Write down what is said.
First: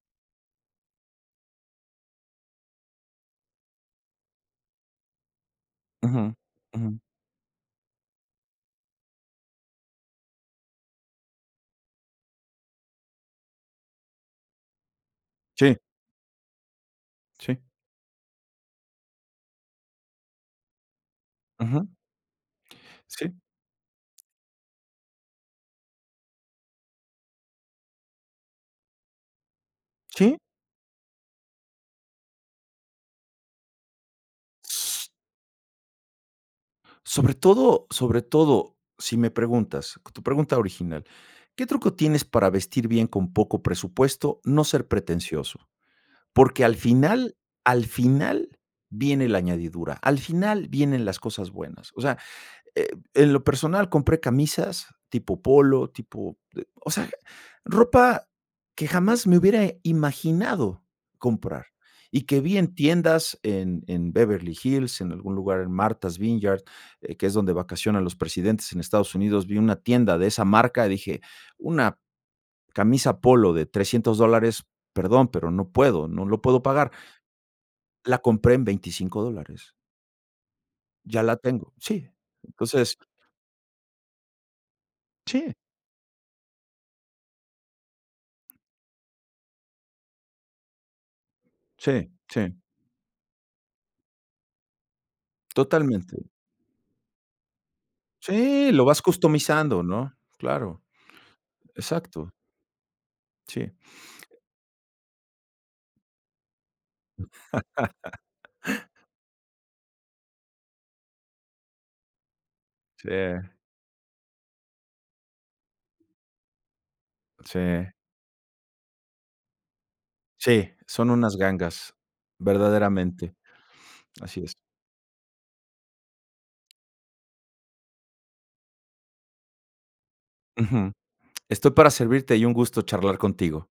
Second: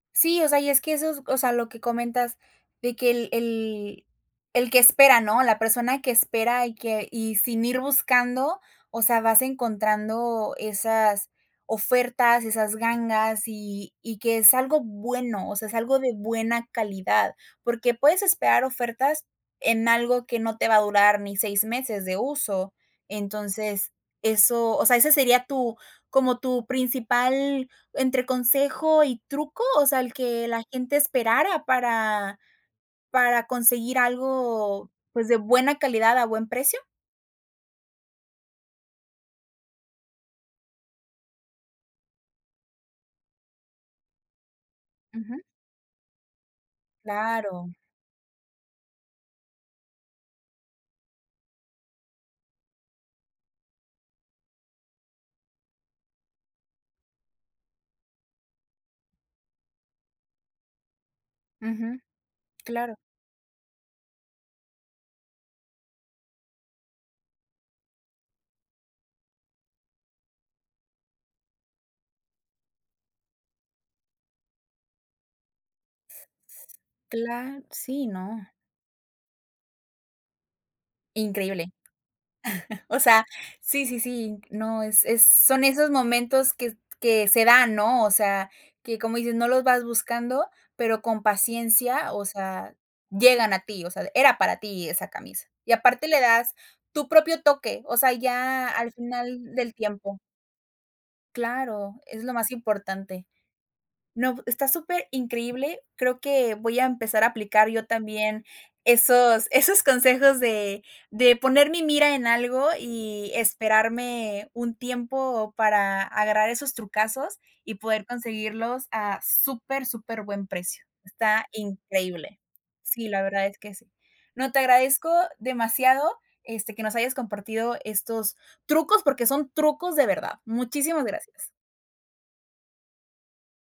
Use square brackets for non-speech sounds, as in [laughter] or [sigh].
Sí, o sea, y es que eso es o sea, lo que comentas, de que el el el que espera, ¿no? La persona que Ujú. espera, y Ujú. que y sin ir buscando, o sea, vas encontrando esas ofertas, esas gangas, y y que es algo bueno, o sea, es Sí. algo de buena calidad, Sí. porque puedes esperar ofertas en algo que no te va a durar ni 6 Ujú. meses de uso. Sí. Entonces, eso o sea, ¿ese sería tu, como tu principal, entre consejo y truco? O sea, ¿el Sí. que la gente esperara para para conseguir algo, pues, de buena calidad, a buen precio? Sobre todo sobre todo, si me preguntas tu pregunta original, ¿qué truco tienes, para vestir bien con poco presupuesto? No ser Ujú. pretencioso, porque, al final Claro. al final viene la añadidura, al final vienen las cosas buenas. O sea, eh, en lo personal compré camisas tipo polo, tipo, eh, o sea, ropa que jamás me hubiera imaginado comprar, Ujú. y que vi en Claro. tiendas en en Beverly Hills, en algún lugar, en Martha's Vineyard, que es donde vacacionan los presidentes en Estados Unidos, vi una tienda de esa marca, dije: "Una camisa polo de $300 dólares, perdón, pero no puedo, no lo puedo pagar". Cla Sí, La no. compré en $25 dólares. Ya la Increíble. tengo. Sí. [chuckles] Entonces O sea, sí, sí, sí, no, es es Sí. son esos momentos, que que se dan, ¿no? O sea, que, como dices, no los vas buscando, pero, con Sí, paciencia, o sí. sea, llegan a ti, o sea, era para ti esa camisa. Y aparte le Totalmente. das tu propio toque, o sea, ya Sí, lo al vas final del customizando, ¿no? tiempo Claro, Claro, es exacto. lo más importante. Sí. No, está superincreíble, creo que voy a empezar a aplicar yo también [laughs] esos, esos consejos de de poner mi mira en algo, Sí. y esperarme un tiempo para agarrar esos trucazos, y Sí. poder conseguirlos a super superbuen Sí, precio, son unas está gangas, increíble. Sí, la verdaderamente, verdad es que sí. [sniffs] así No, es. te agradezco demasiado, este, que nos hayas compartido estos trucos, porque son trucos de verdad. Ujú. Muchísimas gracias. Estoy para servirte, y un gusto charlar contigo.